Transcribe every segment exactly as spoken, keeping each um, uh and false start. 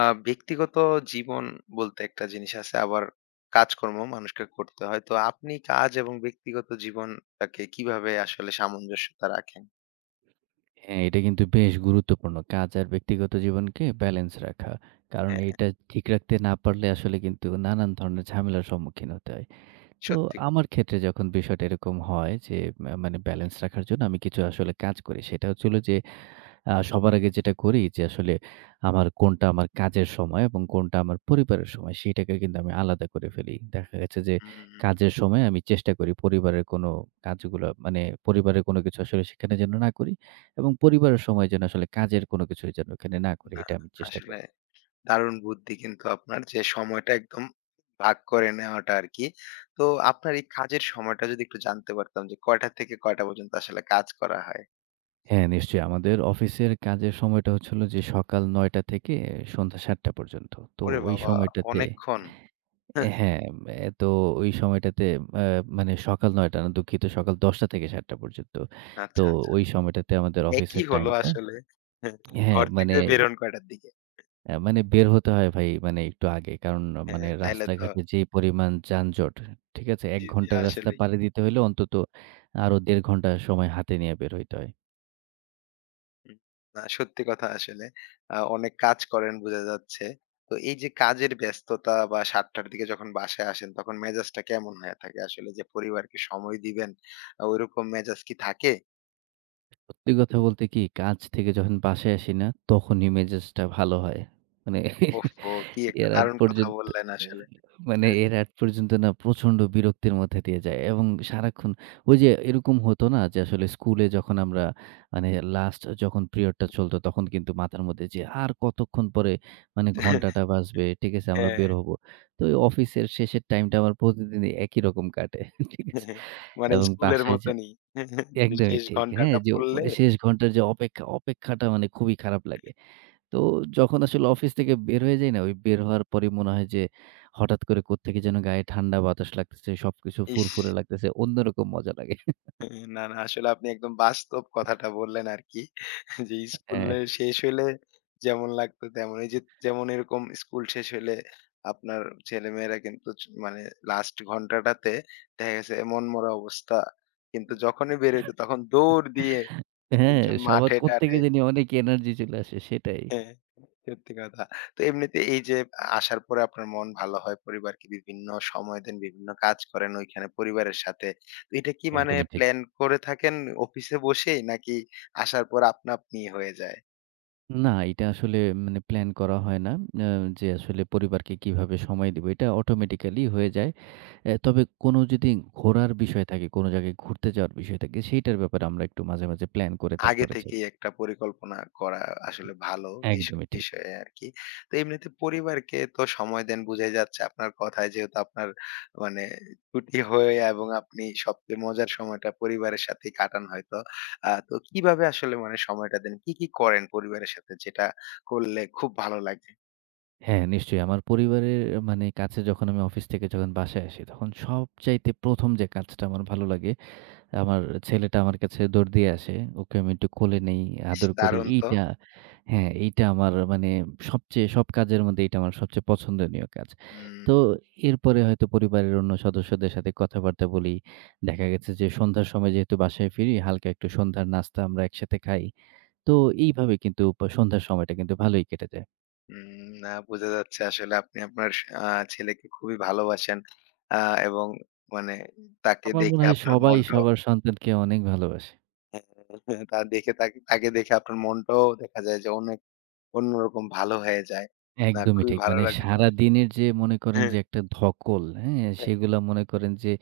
আ ব্যক্তিগত জীবন বলতে একটা জিনিস আছে। আবার কাজকর্ম মানুষকে করতে হয়। তো আপনি কাজ এবং ব্যক্তিগত জীবনটাকে কিভাবে আসলে সামঞ্জস্যতা রাখেন? হ্যাঁ, এটা কিন্তু বেশ গুরুত্বপূর্ণ। কাজ আর ব্যক্তিগত জীবনকে ব্যালেন্স রাখা। কারণ হ্যাঁ, এটা ঠিক রাখতে না পারলে আসলে কিন্তু নানান ধরনের ঝামেলার সম্মুখীন হতে হয়। তো সত্যি কথা। আমার ক্ষেত্রে যখন বিষয়টা এরকম হয় যে, মা মানে ব্যালেন্স রাখার জন্য আমি কিছু আসলে কাজ করি। সেটা হচ্ছে হলো যে আ সবার আগে যেটা করি যে আসলে আমার কোনটা আমার কাজের সময় এবং কোনটা আমার পরিবারের সময় সেটাকে কিন্তু আমি আলাদা করে ফেলি। দেখা গেছে যে হুম, কাজের সময় আমি চেষ্টা করি পরিবারের কোনো কাজগুলো মানে পরিবারের কোনো কিছু আসলে সেখানে যেন না করি এবং পরিবারের সময় যেন আসলে কাজের কোনো কিছু যেন ওখানে না করি না এটা আমি চেষ্টা আসলে করি। দারুণ বুদ্ধি কিন্তু আপনার যে সময়টা একদম ভাগ করে নেওয়াটা আরকি। তো আপনার এই কাজের সময়টা যদি একটু জানতে পারতাম যে কয়টা থেকে কয়টা পর্যন্ত আসলে কাজ করা হয়? হ্যাঁ, নিশ্চয়ই আমাদের অফিসের কাজের সময়টা হচ্ছিল যে সকাল ৯ঃ শূন্য শূন্য থেকে সন্ধ্যা ৭ঃ শূন্য শূন্য পর্যন্ত। তো ওরে ওই বাবা! সময়টাতে অনেকক্ষণ। এ হ্যাঁ, এ তো ওই সময়টাতে আ মানে সকাল নয় টা না দুঃখিত সকাল দশ টা থেকে সাত টা পর্যন্ত। তো আচ্ছা, আচ্ছা। ওই সময়টাতে আমাদের একই অফিসের হলো টাইমটা আসলে। হ্যাঁ, ঘর মানে থেকে বেরোন কয়টার দিকে? আ মানে বের হতে হয় ভাই মানে একটু আগে। কারণ হ্যাঁ, মানে তাইলে তো রাস্তাঘাটে যে পরিমাণ যানজট, ঠিক আছে? এক জি, জি, ঘন্টার রাস্তা আসলেই। পাড়ি দিতে হলে অন্তত আরো দেড় ঘন্টা সময় হাতে নিয়ে বের হইতে হয়। হুম, না সত্যি কথা আসলে। আ অনেক কাজ করেন বোঝা যাচ্ছে। তো এই যে কাজের ব্যস্ততা বা সাতটা র দিকে যখন বাসায় আসেন তখন মেজাজটা কেমন হয়ে থাকে আসলে যে পরিবারকে সময় দিবেন আ ওইরকম মেজাজ কি থাকে? সত্যি কথা বলতে কি কাজ থেকে যখন বাসায় আসি না, তখনই মেজাজটা ভালো হয়। মানে ওহহো! কি একটা এর আগ দারুণ কথা পর্যন্ত বললেন আসলে। মানে এর আগ পর্যন্ত না প্রচন্ড বিরক্তির মধ্যে দিয়ে যায় এবং সারাক্ষণ ওই যে এরকম হতো না যে আসলে স্কুলে যখন আমরা মানে লাস্ট যখন পিরিয়ডটা চলতো তখন কিন্তু মাথার মধ্যে যে আর কতক্ষণ পরে মানে ঘন্টাটা বাজবে ঠিক আছে আমরা হ্যাঁ, বের হ্যাঁ। হব। তো ওই অফিসের শেষের টাইমটা আমার প্রতিদিনই একই রকম কাটে ঠিক আছে। হ্যাঁ, মানে এবং স্কুলের বাসায় যা মতনই। যে একদমই শেষ ঠিক হ্যাঁ, ঘন্টাটা যে পড়লে। শেষ ঘন্টার যে অপেক্ষা অপেক্ষাটা মানে খুবই খারাপ লাগে। তো যখন আসলে অফিস থেকে বের হয়ে যাই না, ওই বের হওয়ার পরেই মনে হয় যে হঠাৎ করে কোত্থেকে যেন গায়ে ঠান্ডা বাতাস লাগতেছে, সবকিছু ইস! ফুরফুরে লাগতেছে। অন্যরকম মজা লাগে। না, না আসলে আপনি একদম বাস্তব কথাটা বললেন আরকি। যে হ্যাঁ, স্কুলে শেষ হইলে যেমন লাগতো তেমন। এই যে যেমন এরকম স্কুল শেষ হইলে আপনার ছেলেমেয়েরা কিন্তু চ মানে লাস্ট ঘন্টাটাতে দেখা গেছে মনমরা অবস্থা। কিন্তু যখনই বের হইতো তখন দৌড় দিয়ে হ্যাঁ, একেকজন সবার কোত্থেকে মাঠে-টাঠে। জানি অনেক এনার্জি চলে আসে সেটাই। হ্যাঁ, সত্যি কথা। তো এমনিতে এই যে আসার পরে আপনার মন ভালো হয়, পরিবারকে বিভিন্ন সময় দেন, বিভিন্ন কাজ করেন ওইখানে পরিবারের সাথে। তো এটা কি মানে একদমই ঠিক। প্ল্যান করে থাকেন অফিসে বসেই নাকি আসার পর আপনা আপনি হয়ে যায়? না, এটা আসলে মানে প্ল্যান করা হয় না। আ যে আসলে পরিবারকে কিভাবে সময় দিব এটা অটোমেটিক্যালি হয়ে যায়। অ্যা তবে কোনো যদি ঘোরার বিষয় থাকে, কোনো জায়গায় ঘুরতে যাওয়ার বিষয় থাকে সেইটার ব্যাপারে আমরা একটু মাঝে, মাঝে প্ল্যান করে আগে তারপরে যাই। থেকেই একটা পরিকল্পনা করা আসলে ভালো এইসব একদমই ঠিক। বিষয়ে আরকি। তো এমনিতে পরিবারকে তো সময় দেন বুঝাই যাচ্ছে আপনার কথায় যেহেতু আপনার মানে ছুটি হয়ে এবং আপনি সবচেয়ে মজার সময়টা পরিবারের সাথেই কাটান হয়তো। আ তো কিভাবে আসলে মানে সময়টা দেন? কি, কি করেন পরিবারের সাথে যেটা করলে খুব ভালো লাগে? হ্যাঁ, নিশ্চয়ই। আমার পরিবারের মানে কাছে যখন আমি অফিস থেকে যখন বাসায় আসি, তখন সবচাইতে প্রথম যে কাজটা আমার ভালো লাগে, আমার ছেলেটা আমার কাছে দৌড় দিয়ে আসে। ওকে আমি একটু কোলে নেই, ইস! আদর করি। দারুণ তো। এইটা হ্যাঁ, এইটা আমার মানে সবচেয়ে সব কাজের মধ্যে এইটা আমার সবচেয়ে পছন্দনীয় কাজ। হুম, তো এরপরে হয়তো পরিবারের অন্য সদস্যদের সাথে কথাবার্তা বলি। দেখা গেছে যে সন্ধ্যার সময় যেহেতু বাসায় ফিরি, হালকা একটু সন্ধ্যার নাস্তা আমরা একসাথে খাই। তো এইভাবে কিন্তু প সন্ধ্যার সময়টা কিন্তু ভালোই কেটে যায়। হুম। না বোঝা যাচ্ছে আসলে আপনি আপনার আ ছেলেকে খুবই ভালোবাসেন। আ এবং মানে তাকে আমার মনে দেখে হয় আপনার সবাই মনটাও। সবার সন্তানকে অনেক ভালোবাসে। হ্যাঁ, হ্যাঁ, তা দেখে তাকে তাকে দেখে আপনার মনটাও দেখা যায় যে অনেক অন্যরকম ভালো হয়ে যায়। না একদমই খুবই ঠিক। ভালো মানে লাগলো আসলে। সারাদিনের যে মনে করেন হ্যাঁ, যে একটা ধকল, হ্যাঁ? হ্যাঁ। সেগুলা মনে করেন যে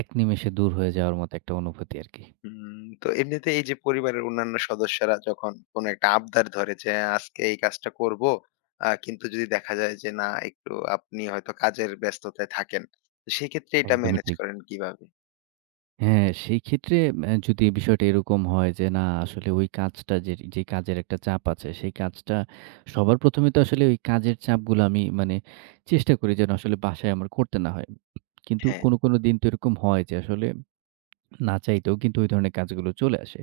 এক নিমেষে দূর হয়ে যাওয়ার মতো একটা অনুভূতি আরকি। হুম, তো এমনিতে এই যে পরিবারের অন্যান্য সদস্যরা যখন কোনো একটা আবদার ধরে যে আজকে এই কাজটা করব, আ কিন্তু যদি দেখা যায় যে না একটু আপনি হয়তো কাজের ব্যস্ততায় থাকেন। তো সেক্ষেত্রে এটা একদমই ম্যানেজ ঠিক। করেন কিভাবে? হ্যাঁ, সেই ক্ষেত্রে অ্যা যদি বিষয়টা এরকম হয় যে না আসলে ওই কাজটা যে, যে কাজের একটা চাপ আছে সেই কাজটা সবার প্রথম এ তো আসলে ওই কাজের চাপগুলো আমি মানে চেষ্টা করি যেন আসলে বাসায় আমার করতে না হয়। কিন্তু হ্যাঁ, কোনো, কোনো দিন তো এরকম হয় যে আসলে না চাইতেও কিন্তু ওই ধরনের কাজগুলো চলে আসে।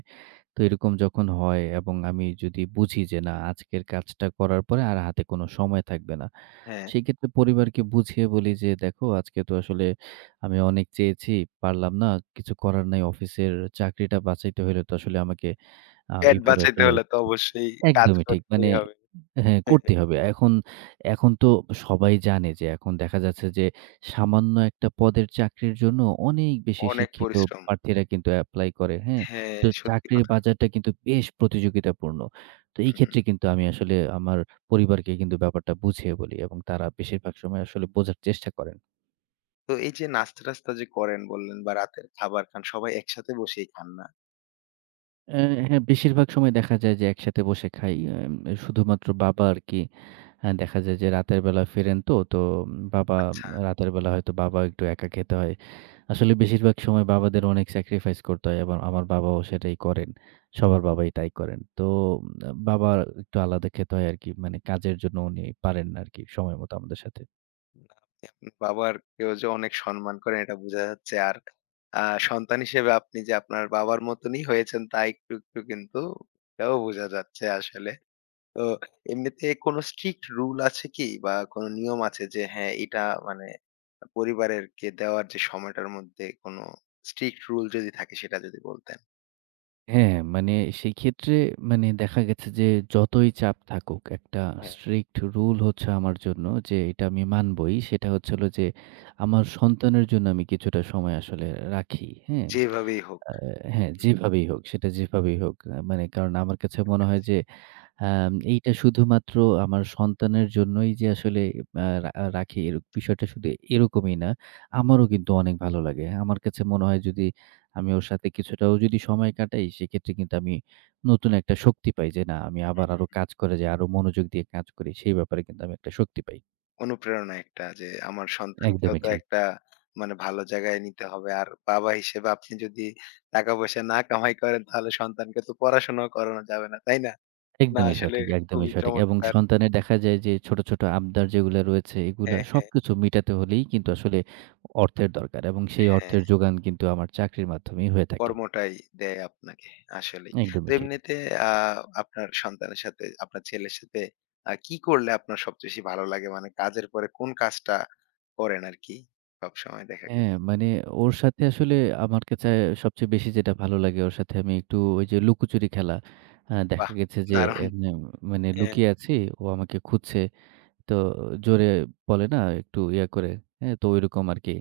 তো এরকম যখন হয় এবং আমি যদি বুঝি যে না আজকের কাজটা করার পরে আর হাতে কোনো সময় থাকবে না। হ্যাঁ। সেক্ষেত্রে পরিবারকে বুঝিয়ে বলি যে, "দেখো আজকে তো আসলে আমি অনেক চেয়েছি, পারলাম না। কিছু করার নাই। অফিসের চাকরিটা বাঁচাইতে হইলে তো আসলে আমাকে আ পেট এইভাবে বাঁচাইতে আসলে।" হলে তো অবশ্যই কাজ একদমই ঠিক। করতেই মানে হবে। হ্যাঁ, হ্যাঁ, করতেই হবে। এখন এখন তো সবাই জানে যে এখন দেখা যাচ্ছে যে সামান্য একটা পদের চাকরির জন্য অনেক বেশি অনেক শিক্ষিত পরিশ্রম। প্রার্থীরা কিন্তু এপ্লাই করে, হ্যাঁ? হ্যাঁ, তো সত্যি চাকরির কথা। বাজারটা কিন্তু বেশ প্রতিযোগিতাপূর্ণ। তো এই ক্ষেত্রে হুম। কিন্তু আমি আসলে আমার পরিবারকে কিন্তু ব্যাপারটা বুঝিয়ে বলি এবং তারা বেশিরভাগ সময় আসলে বোঝার চেষ্টা করে। তো এই যে নাস্তা-টাস্তা যে করেন বললেন বা রাতের খাবার খান, সবাই একসাথে বসেই খান না? অ্যা হ্যাঁ, বেশিরভাগ সময় দেখা যায় যে একসাথে বসে খাই। এম শুধুমাত্র বাবা আরকি অ্যা দেখা যায় যে রাতের বেলা ফেরেন তো, তো উম, বাবা আচ্ছা। রাতের বেলা হয়তো বাবা একটু একা খেতে হয়। আসলে বেশিরভাগ সময় বাবাদের অনেক স্যাক্রিফাইস করতে হয়। আবার আমার বাবাও সেটাই করেন। সবার বাবাই তাই করেন। তো উম, বাবার একটু আলাদা খেতে হয় আরকি। মানে কাজের জন্য উনি পারেন না আরকি সময় মতো আমাদের সাথে। আপনার বাবারকেও যে অনেক সম্মান করেন এটা বোঝা যাচ্ছে। আর আ সন্তান হিসেবে আপনি যে আপনার বাবার মতনই হয়েছেন তা একটু, একটু কিন্তু এটাও বোঝা যাচ্ছে আসলে। তো এমনিতে কোনো স্ট্রিক্ট রুল আছে কি? বা কোনো নিয়ম আছে যে হ্যাঁ, এটা মানে পরিবারেরকে দেওয়ার যে সময়টার মধ্যে কোনো স্ট্রিক্ট রুল যদি থাকে সেটা যদি বলতেন? হ্যাঁ, মানে সেক্ষেত্রে মানে দেখা গেছে যে যতই চাপ থাকুক একটা হ্যাঁ। স্ট্রিক্ট রুল হচ্ছে আমার জন্য যে এটা আমি মানবই। সেটা হচ্ছে হলো যে আমার সন্তানের জন্য আমি কিছুটা সময় আসলে রাখি। হ্যাঁ? যেভাবেই হোক। আ হ্যাঁ, হুম। যেভাবেই হোক সেটা যেভাবেই হোক। আ মানে কারণ আমার কাছে মনে হয় যে আম এইটা শুধুমাত্র আমার সন্তানের জন্যই যে আসলে আ রা আহ, রাখি এর বিষয়টা শুধু এরকমই না। আমারও কিন্তু অনেক ভালো লাগে। আমার কাছে মনে হয় যদি আমি ওর সাথে কিছুটাও যদি সময় কাটাই সেক্ষেত্রে কিন্তু আমি নতুন একটা শক্তি পাই যে না আমি আবার আরো কাজ করে যাই, আরো মনোযোগ দিয়ে কাজ করি সেই ব্যাপারে কিন্তু আমি একটা শক্তি পাই। অনুপ্রেরণা একটা যে আমার সন্তানকেও একদমই তো ঠিক। একটা মানে ভালো জায়গায় নিতে হবে। আর বাবা হিসেবে আপনি যদি টাকা পয়সা না কামাই করেন তাহলে সন্তানকে তো পড়াশোনাও করানো যাবে না, তাই না? না একদমই আসলে সঠিক, একদমই খুবই সঠিক। এবং চমৎকার। সন্তানের দেখা যায় যে ছোট, ছোট আবদার যেগুলা রয়েছে এগুলা হ্যাঁ, হ্যাঁ, সবকিছু মিটাতে হলেই কিন্তু আসলে অর্থের দরকার এবং সেই হ্যাঁ। অর্থের যোগান কিন্তু আমার চাকরির মাধ্যমেই হয়ে থাকে। কর্মটাই দেয় আপনাকে আসলেই। তো একদমই ঠিক। এমনিতে আ আপনার সন্তানের সাথে আপনার ছেলের সাথে আ কি করলে আপনার সবচেয়ে বেশি ভালো লাগে? মানে কাজের পরে কোন কাজটা করেন আরকি সবসময় দেখা হ্যাঁ, গেছে? মানে ওর সাথে আসলে আমার কাছে সবচেয়ে বেশি যেটা ভালো লাগে ওর সাথে আমি একটু ওই যে লুকোচুরি খেলা। আ দেখা বাহ! গেছে যে দারুণ। এমনে মানে হ্যাঁ। লুকিয়ে আছি, ও আমাকে খুঁজছে। তো জোরে বলে না একটু ইয়া করে, হ্যাঁ? তো ঐরকম আরকি।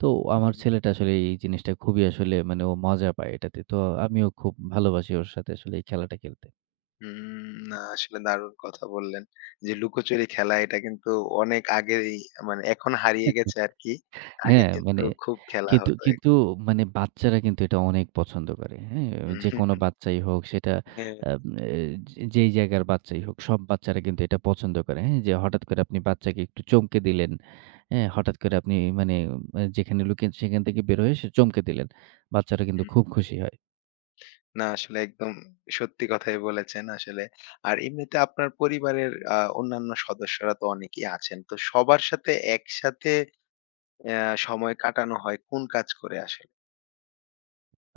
তো আমার ছেলেটা আসলে এই জিনিসটা খুবই আসলে মানে ও মজা পায় এটাতে। তো আমিও খুব ভালোবাসি ওর সাথে আসলে এই খেলাটা খেলতে। হুম, না আসলে দারুণ কথা বললেন। যে লুকোচুরি খেলা এটা কিন্তু অনেক আগেই মানে এখন হারিয়ে গেছে আরকি। আগে হ্যাঁ, মানে কিন্তু খুব খেলা কিন্তু হতো। কিন্তু মানে বাচ্চারা কিন্তু এটা অনেক পছন্দ করে। হ্যাঁ? হুম, যেকোনো হুম। বাচ্চাই হোক সেটা হ্যাঁ। আম এ যেই জায়গার বাচ্চাই হোক, সব বাচ্চারা কিন্তু এটা পছন্দ করে। হ্যাঁ? যে হঠাৎ করে আপনি বাচ্চাকে একটু চমকে দিলেন। হ্যাঁ? হঠাৎ করে আপনি মানে আ যেখানে লুকিয়ে সেখান থেকে বের হয়ে সে চমকে দিলেন। বাচ্চারা কিন্তু হুম। খুব খুশি হয়। না আসলে একদম সত্যি কথাই বলেছেন আসলে। আর এমনিতে আপনার পরিবারের আ অন্যান্য সদস্যরা তো অনেকেই আছেন। তো সবার সাথে একসাথে অ্যা সময় কাটানো হয় কোন কাজ করে আসলে?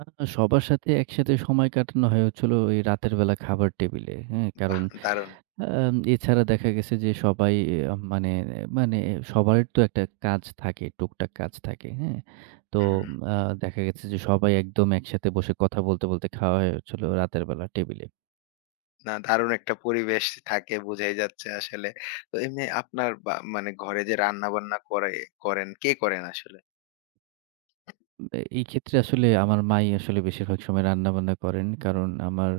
আ সবার সাথে একসাথে সময় কাটানো হয় হচ্ছে হলো এই রাতের বেলা খাবার টেবিলে। হ্যাঁ? কারণ বাহ! দারুণ। আম এছাড়া দেখা গেছে যে সবাই আ মানে মানে সবার তো একটা কাজ থাকে, টুকটাক কাজ থাকে, হ্যাঁ? তো হুম। আ দেখা গেছে যে সবাই একদম একসাথে বসে কথা বলতে, বলতে খাওয়া হয়ে হচ্ছিল রাতের বেলা টেবিলে। না দারুণ একটা পরিবেশ থাকে বোঝাই যাচ্ছে আসলে। তো এমনি আপনার বা মানে ঘরে যে রান্না-বান্না করে করেন, কে করেন আসলে? এই ক্ষেত্রে আসলে আমার মাই আসলে বেশিরভাগ সময় রান্নাবান্না করেন। কারণ আমার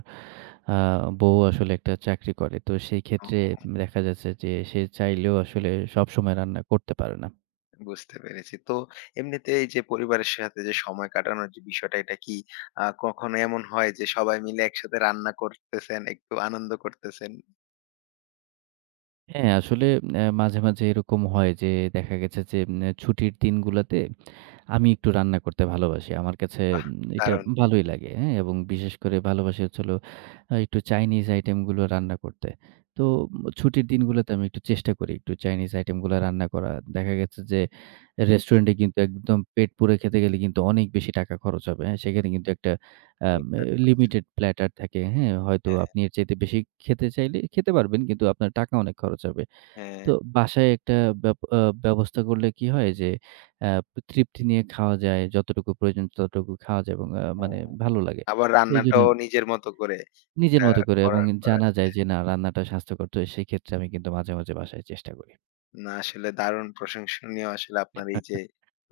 আ বউ আসলে একটা চাকরি করে। তো সেই ক্ষেত্রে ও। দেখা যাচ্ছে যে সে চাইলেও আসলে সবসময় রান্না করতে পারে না। বুঝতে পেরেছি। তো এমনিতে এই যে পরিবারের সাথে যে সময় কাটানোর যে বিষয়টা এটা কি আ কখনো এমন হয় যে সবাই মিলে একসাথে রান্না করতেছেন, একটু আনন্দ করতেছেন? হ্যাঁ, আসলে অ্যা মাঝে, মাঝে এরকম হয় যে দেখা গেছে যে উম ছুটির দিনগুলাতে আমি একটু রান্না করতে ভালোবাসি। আমার কাছে বাহ! উম এটা দারুণ ভালোই লাগে, হ্যাঁ? এবং বিশেষ করে ভালোবাসি হচ্ছে হলো আ একটু চাইনিজ আইটেমগুলো রান্না করতে। তো উম ছুটির দিনগুলোতে আমি একটু চেষ্টা করি একটু চাইনিজ আইটেমগুলো রান্না করা। দেখা গেছে যে রেস্টুরেন্টে কিন্তু একদম পেট পুরে খেতে গেলে কিন্তু অনেক বেশি টাকা খরচ হবে, হ্যাঁ? সেখানে কিন্তু একটা আম এ অনেকটা করেছেন। লিমিটেড প্ল্যাটার থাকে, হ্যাঁ? হয়তো হ্যাঁ, আপনি এর চাইতে বেশি খেতে চাইলে খেতে পারবেন কিন্তু আপনার টাকা অনেক খরচ হবে। হ্যাঁ, হ্যাঁ। তো বাসায় একটা ব্যব আ ব্যবস্থা করলে কি হয় যে আ তৃপ্তি নিয়ে খাওয়া যায়। যতটুকু প্রয়োজন ততটুকু খাওয়া যায় এবং আ মানে ভালো লাগে। আবার তো এইজন্য রান্নাটাও নিজের মতো করে নিজের একটা মতো করে এবং করার করা জানা যায় যায়। যে না রান্নাটা স্বাস্থ্যকর। তো সেক্ষেত্রে আমি কিন্তু মাঝে, মাঝে বাসায় চেষ্টা করি। না আসলে দারুণ প্রশংসনীয় আসলে আপনার এই আহ, যে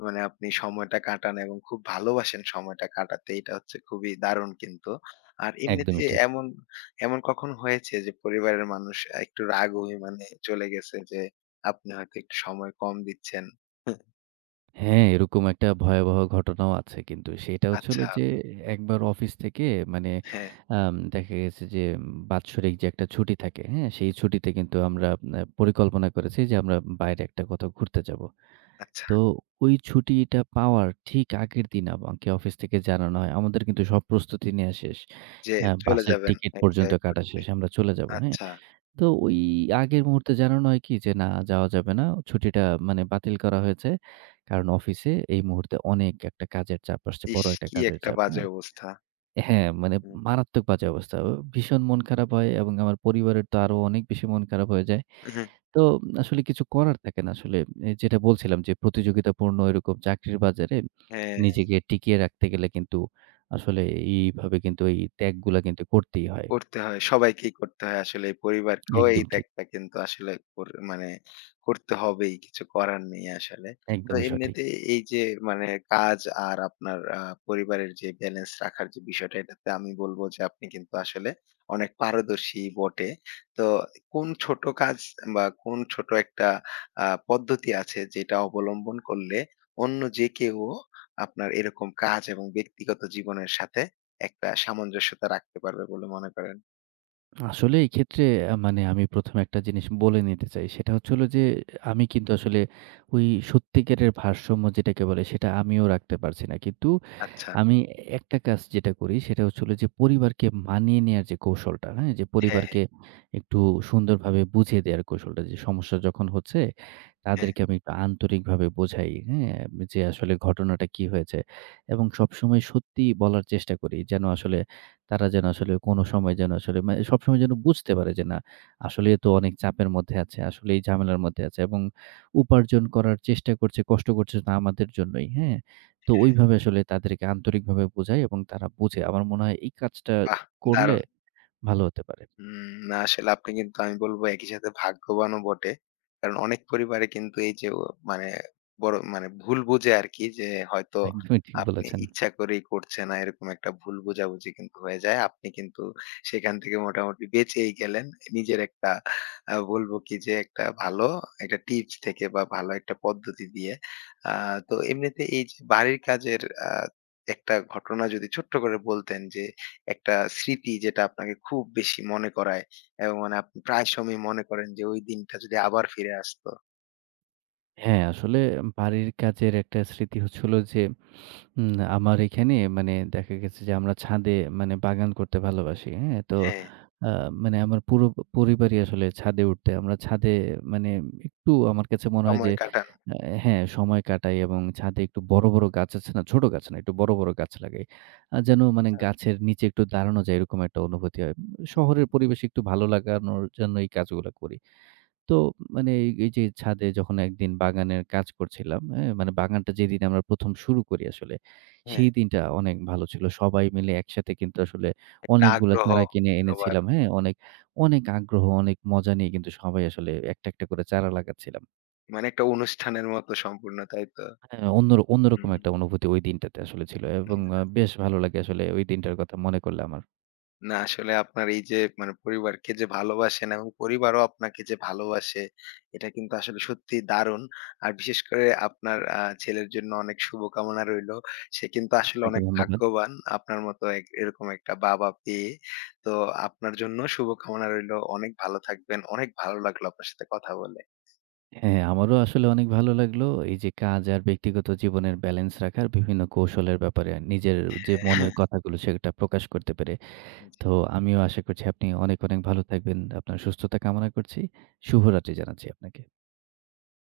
মানে আপনি সময়টা কাটান এবং খুব ভালোবাসেন সময়টা কাটাতে। এটা হচ্ছে খুবই দারুণ কিন্তু। আর এমনিতে একদমই ঠিক। এমন, এমন কখন হয়েছে যে পরিবারের মানুষ আ একটু রাগ অভিমানে চলে গেছে যে আপনি হয়তো একটু সময় কম দিচ্ছেন? হুম, হ্যাঁ, এরকম একটা ভয়াবহ ঘটনাও আছে কিন্তু সেটা হচ্ছে হলো আচ্ছা, যে একবার অফিস থেকে মানে হ্যাঁ, আম দেখা গেছে যে উম, বাৎসরিক যে একটা ছুটি থাকে, হ্যাঁ? সেই ছুটিতে কিন্তু আমরা আ পরিকল্পনা করেছি যে আমরা বাইরে একটা কোথাও ঘুরতে যাবো। আচ্ছা। তো ওই ছুটিটা পাওয়ার ঠিক আগের দিন আমাকে অফিস থেকে জানানো হয়। আমাদের কিন্তু সব প্রস্তুতি নেয়া শেষ। যে আ চলে বাসের যাবেন টিকিট এক পর্যন্ত জায়গায় কাটা ঘুরতে। শেষ। আমরা চলে যাব, হ্যাঁ? আচ্ছা। তো ওই আগের মুহূর্তে জানানো হয় কি যে, "না, যাওয়া যাবে না। ছুটিটা মানে বাতিল করা হয়েছে। কারণ অফিসে এই মুহূর্তে অনেক একটা কাজের চাপ আসছে। ইস! বড় একটা কি কাজের একটা চাপ।" বাজে হ্যাঁ? অবস্থা। হ্যাঁ, মানে হুম, মারাত্মক বাজে অবস্থা। ভীষণ মন খারাপ হয় এবং আমার পরিবারের তো আরো অনেক বেশি মন খারাপ হয়ে যায়। তো আসলে কিছু করার থাকে না আসলে। এ যেটা বলছিলাম যে প্রতিযোগিতাপূর্ণ এরকম চাকরির বাজারে হ্যাঁ। নিজেকে টিকিয়ে রাখতে গেলে কিন্তু আসলে এইভাবে কিন্তু এই ত্যাগগুলা কিন্তু করতেই হয়। করতে হয়। সবাইকেই করতে হয় আসলে। পরিবারকেও এই একদম ঠিক। ত্যাগটা কিন্তু আসলে কর মানে করতে হবেই। কিছু করার নেই আসলে। তো একদমই সঠিক। এমনিতে এই যে মানে কাজ আর আপনার আ পরিবারের যে ব্যালেন্স রাখার যে বিষয়টা, এটাতে আমি বলব যে আপনি কিন্তু আসলে অনেক পারদর্শী বটে। তো কোন ছোট কাজ বা কোন ছোট একটা আ পদ্ধতি আছে যেটা অবলম্বন করলে অন্য যে কেউ আপনার এরকম কাজ এবং ব্যক্তিগত জীবনের সাথে একটা সামঞ্জস্যতা রাখতে পারবে বলে মনে করেন? আসলে এই ক্ষেত্রে আ মানে আমি প্রথম একটা জিনিস বলে নিতে চাই। সেটা হচ্ছে হলো যে আমি কিন্তু আসলে ওই সত্যিকারের ভারসাম্য যেটাকে বলে সেটা আমিও রাখতে পারছি না। কিন্তু আচ্ছা। আমি একটা কাজ যেটা করি সেটা হচ্ছে হলো যে পরিবারকে মানিয়ে নেয়ার যে কৌশলটা, হ্যাঁ? যে হ্যাঁ, হ্যাঁ, পরিবারকে একটু সুন্দরভাবে বুঝিয়ে দেওয়ার কৌশলটা যে সমস্যা যখন হচ্ছে হ্যাঁ। তাদেরকে আমি একটু আন্তরিকভাবে বোঝাই, হ্যাঁ? যে আসলে ঘটনাটা কি হয়েছে এবং সবসময় সত্যি বলার চেষ্টা করি যেন আসলে তারা যেন আসলে কোনো সময় যেন আসলে মানে সবসময় যেন বুঝতে পারে যে না আসলে এ তো অনেক চাপের মধ্যে আছে, আসলেই ঝামেলার মধ্যে আছে এবং উপার্জন করার চেষ্টা করছে, কষ্ট করছে তো আমাদের জন্যই, হ্যাঁ? তো ওইভাবে আসলে তাদেরকে আন্তরিকভাবে বোঝাই এবং তারা বোঝে। আমার মনে হয় এই কাজটা বাহ! করলে দারুণ। ভালো হতে পারে। হুম, না আসলে আপনি কিন্তু আমি বলবো একই সাথে ভাগ্যবানও বটে। কারণ অনেক পরিবারে কিন্তু এই যে ও মানে বড় মানে ভুল বুঝে আরকি যে হয়তো হুম। একদমই ঠিক আপনি বলেছেন। ইচ্ছা করেই করছে না এরকম একটা ভুল বোঝাবুঝি কিন্তু হয়ে যায়। আপনি কিন্তু সেখান থেকে মোটামুটি বেঁচেই গেলেন। নিজের একটা আ বলবো কি যে একটা ভালো একটা টিপস থেকে বা ভালো একটা পদ্ধতি দিয়ে। আ তো এমনিতে এই যে বাড়ির কাজের আ একটা ঘটনা যদি ছোট্ট করে বলতেন যে একটা স্মৃতি যেটা আপনাকে খুব বেশি মনে করায় এবং মানে আপনি প্রায় সময় মনে করেন যে ওই দিনটা যদি আবার ফিরে আসতো। হ্যাঁ, আসলে বাড়ির কাজের একটা স্মৃতি হচ্ছে হলো যে হুম, আমার এখানে মানে দেখা গেছে যে আমরা ছাদে মানে বাগান করতে ভালোবাসি। হ্যাঁ? তো হ্যাঁ, আ মানে আমার পুরো পরিবারই আসলে ছাদে উঠতে আমরা ছাদে মানে একটু আমার কাছে মনে হয় যে সময় কাটানো। আ হ্যাঁ, সময় কাটাই এবং ছাদে একটু বড়, বড় গাছ আছে না? ছোট গাছ না, একটু বড়, বড় গাছ লাগাই। আ যেন মানে আচ্ছা, গাছের নিচে একটু দাঁড়ানো যায় এরকম একটা অনুভূতি হয়। শহরের পরিবেশে একটু ভালো লাগানোর জন্য এই কাজগুলা করি। তো মানে এই এই যে ছাদে যখন একদিন বাগানের কাজ করছিলাম, হ্যাঁ? মানে বাগানটা যেদিন আমরা প্রথম শুরু করি আসলে, হ্যাঁ, সেই দিনটা অনেক ভালো ছিল। সবাই মিলে একসাথে কিন্তু আসলে একটা অনেকগুলা আগ্রহ চারা কিনে সবার। এনেছিলাম, হ্যাঁ? অনেক, অনেক আগ্রহ, অনেক মজা নিয়ে কিন্তু সবাই আসলে একটা, একটা করে চারা লাগাচ্ছিলাম। মানে একটা অনুষ্ঠানের মতো সম্পূর্ণ, তাই তো? হ্যাঁ, অন্য অন্যরকম হুম, একটা অনুভূতি ওই দিনটাতে আসলে ছিল এবং আ হুম। বেশ ভালো লাগে আসলে ওই দিনটার কথা মনে করলে আমার। না আসলে আপনার এই যে মানে পরিবারকে যে ভালোবাসেন এবং পরিবারও আপনাকে যে ভালোবাসে এটা কিন্তু আসলে সত্যি দারুণ। আর বিশেষ করে আপনার আ ছেলের জন্য অনেক শুভকামনা রইলো। সে কিন্তু আসলে আপনাকে অনেক ধন্যবাদ। ভাগ্যবান আপনার মতো এক এরকম একটা বাবা পেয়ে। তো আপনার জন্য শুভকামনা রইলো। অনেক ভালো থাকবেন। অনেক ভালো লাগলো আপনার সাথে কথা বলে। হ্যাঁ, আমারও আসলে অনেক ভালো লাগলো। এই যে কাজ আর ব্যক্তিগত জীবনের ব্যালেন্স রাখার বিভিন্ন কৌশলের ব্যাপারে নিজের যে মনের কথাগুলো সেটা প্রকাশ করতে পেরে। তো আমিও আশা করছি আপনি অনেক, অনেক ভালো থাকবেন। আপনার সুস্থতা কামনা করছি। শুভরাত্রি জানাচ্ছি আপনাকে।